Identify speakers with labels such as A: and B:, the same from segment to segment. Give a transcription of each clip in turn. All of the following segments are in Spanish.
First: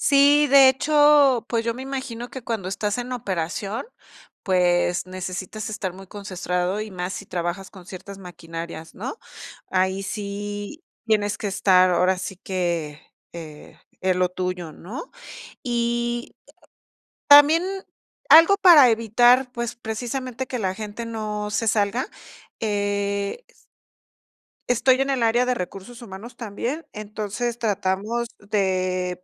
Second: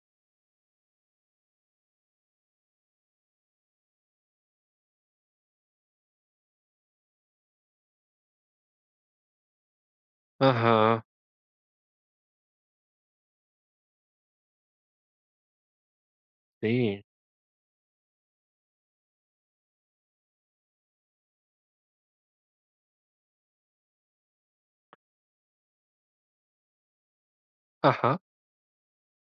A: Sí, de hecho, pues, yo me imagino que cuando estás en operación, pues, necesitas estar muy concentrado, y más si trabajas con ciertas maquinarias, ¿no? Ahí sí
B: Ajá.
A: tienes que estar, ahora sí que, eh, en lo tuyo, ¿no? Y
B: Sí.
A: también algo para evitar, pues, precisamente que la gente no se salga, eh Estoy en el área de recursos humanos también, entonces
B: Ajá.
A: tratamos de,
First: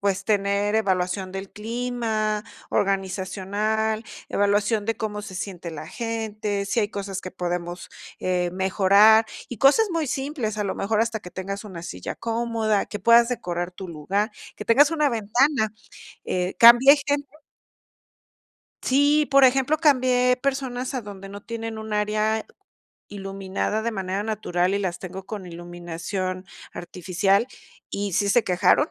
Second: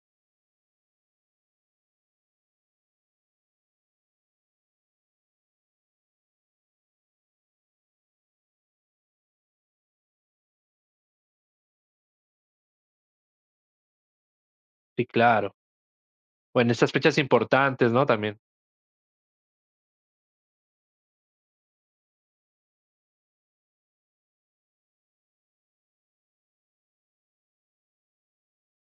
A: pues, tener evaluación del clima organizacional, evaluación de cómo se siente la gente, si hay cosas que podemos, eh, mejorar, y cosas muy simples, a lo mejor hasta que tengas una silla cómoda, que puedas decorar tu lugar, que tengas
B: Sí,
A: una
B: claro.
A: ventana. Eh,
B: Bueno, esas
A: cambie
B: fechas
A: gente
B: importantes, ¿no? También
A: sí, por ejemplo, cambié personas a donde no tienen un área iluminada de manera natural, y las tengo con iluminación artificial, y sí se quejaron.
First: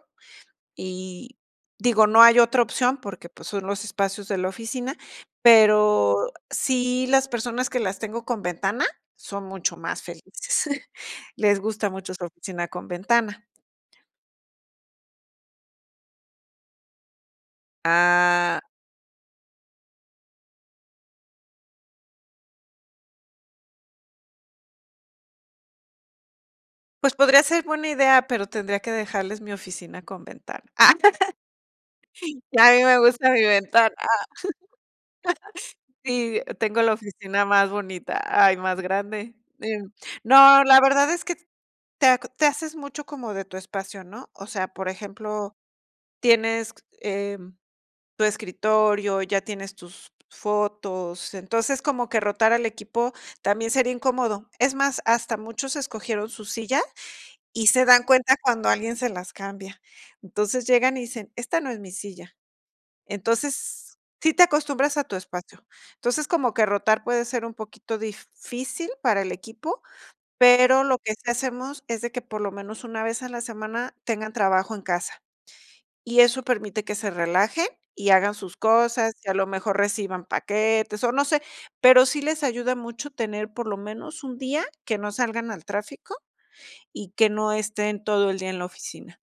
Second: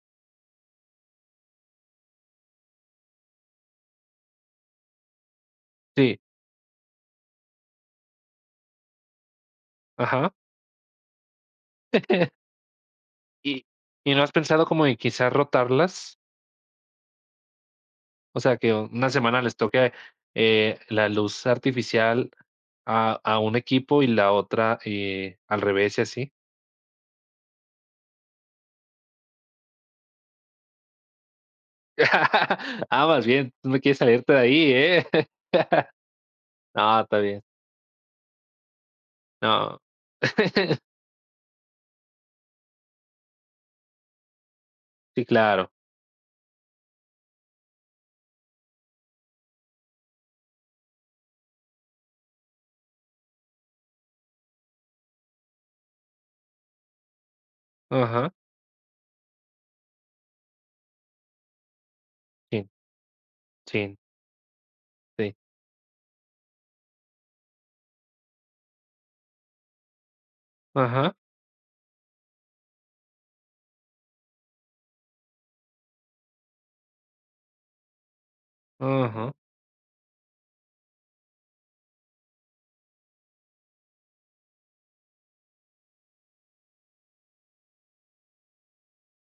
A: Y, digo, no hay otra opción porque, pues, son los espacios de la oficina,
B: Sí.
A: pero sí las personas que las tengo con ventana son mucho más
B: Ajá.
A: felices. Les gusta mucho su oficina con ventana.
B: ¿Y y no has pensado como en quizás rotarlas? O sea,
A: Ah.
B: que una semana les toque, eh, la luz artificial a a un equipo, y la otra, eh, al revés, y así.
A: Pues, podría ser buena idea, pero tendría que dejarles mi oficina con ventana. Y a mí me
B: Ah, más
A: gusta mi
B: bien, tú no
A: ventana.
B: quieres
A: Ah.
B: salirte de ahí, ¿eh?
A: Sí, tengo la
B: No, está bien.
A: oficina más bonita, ah, y más grande.
B: No.
A: No, la verdad es que te aco te haces mucho como de tu espacio, ¿no? O sea, por
B: Sí,
A: ejemplo,
B: claro.
A: tienes, em, tu escritorio, ya tienes tus fotos, entonces, como que rotar al equipo también sería incómodo. Es más, hasta muchos escogieron su silla, y se dan
B: Ajá.
A: cuenta cuando alguien se las cambia. Entonces llegan, y dicen: "Esta no es mi silla".
B: Sí. Sí.
A: Entonces, sí te acostumbras a tu
B: Sí.
A: espacio. Entonces, como que rotar puede ser un poquito difícil para el equipo, pero lo que
B: Ajá.
A: sí hacemos es de que, por lo menos, una vez a la semana tengan trabajo en casa. Y eso permite que se relajen y hagan sus cosas, y a
B: Ajá.
A: lo mejor reciban paquetes, o no sé, pero sí les ayuda mucho tener, por lo menos, un día que no salgan al tráfico y que no estén todo el día en la oficina.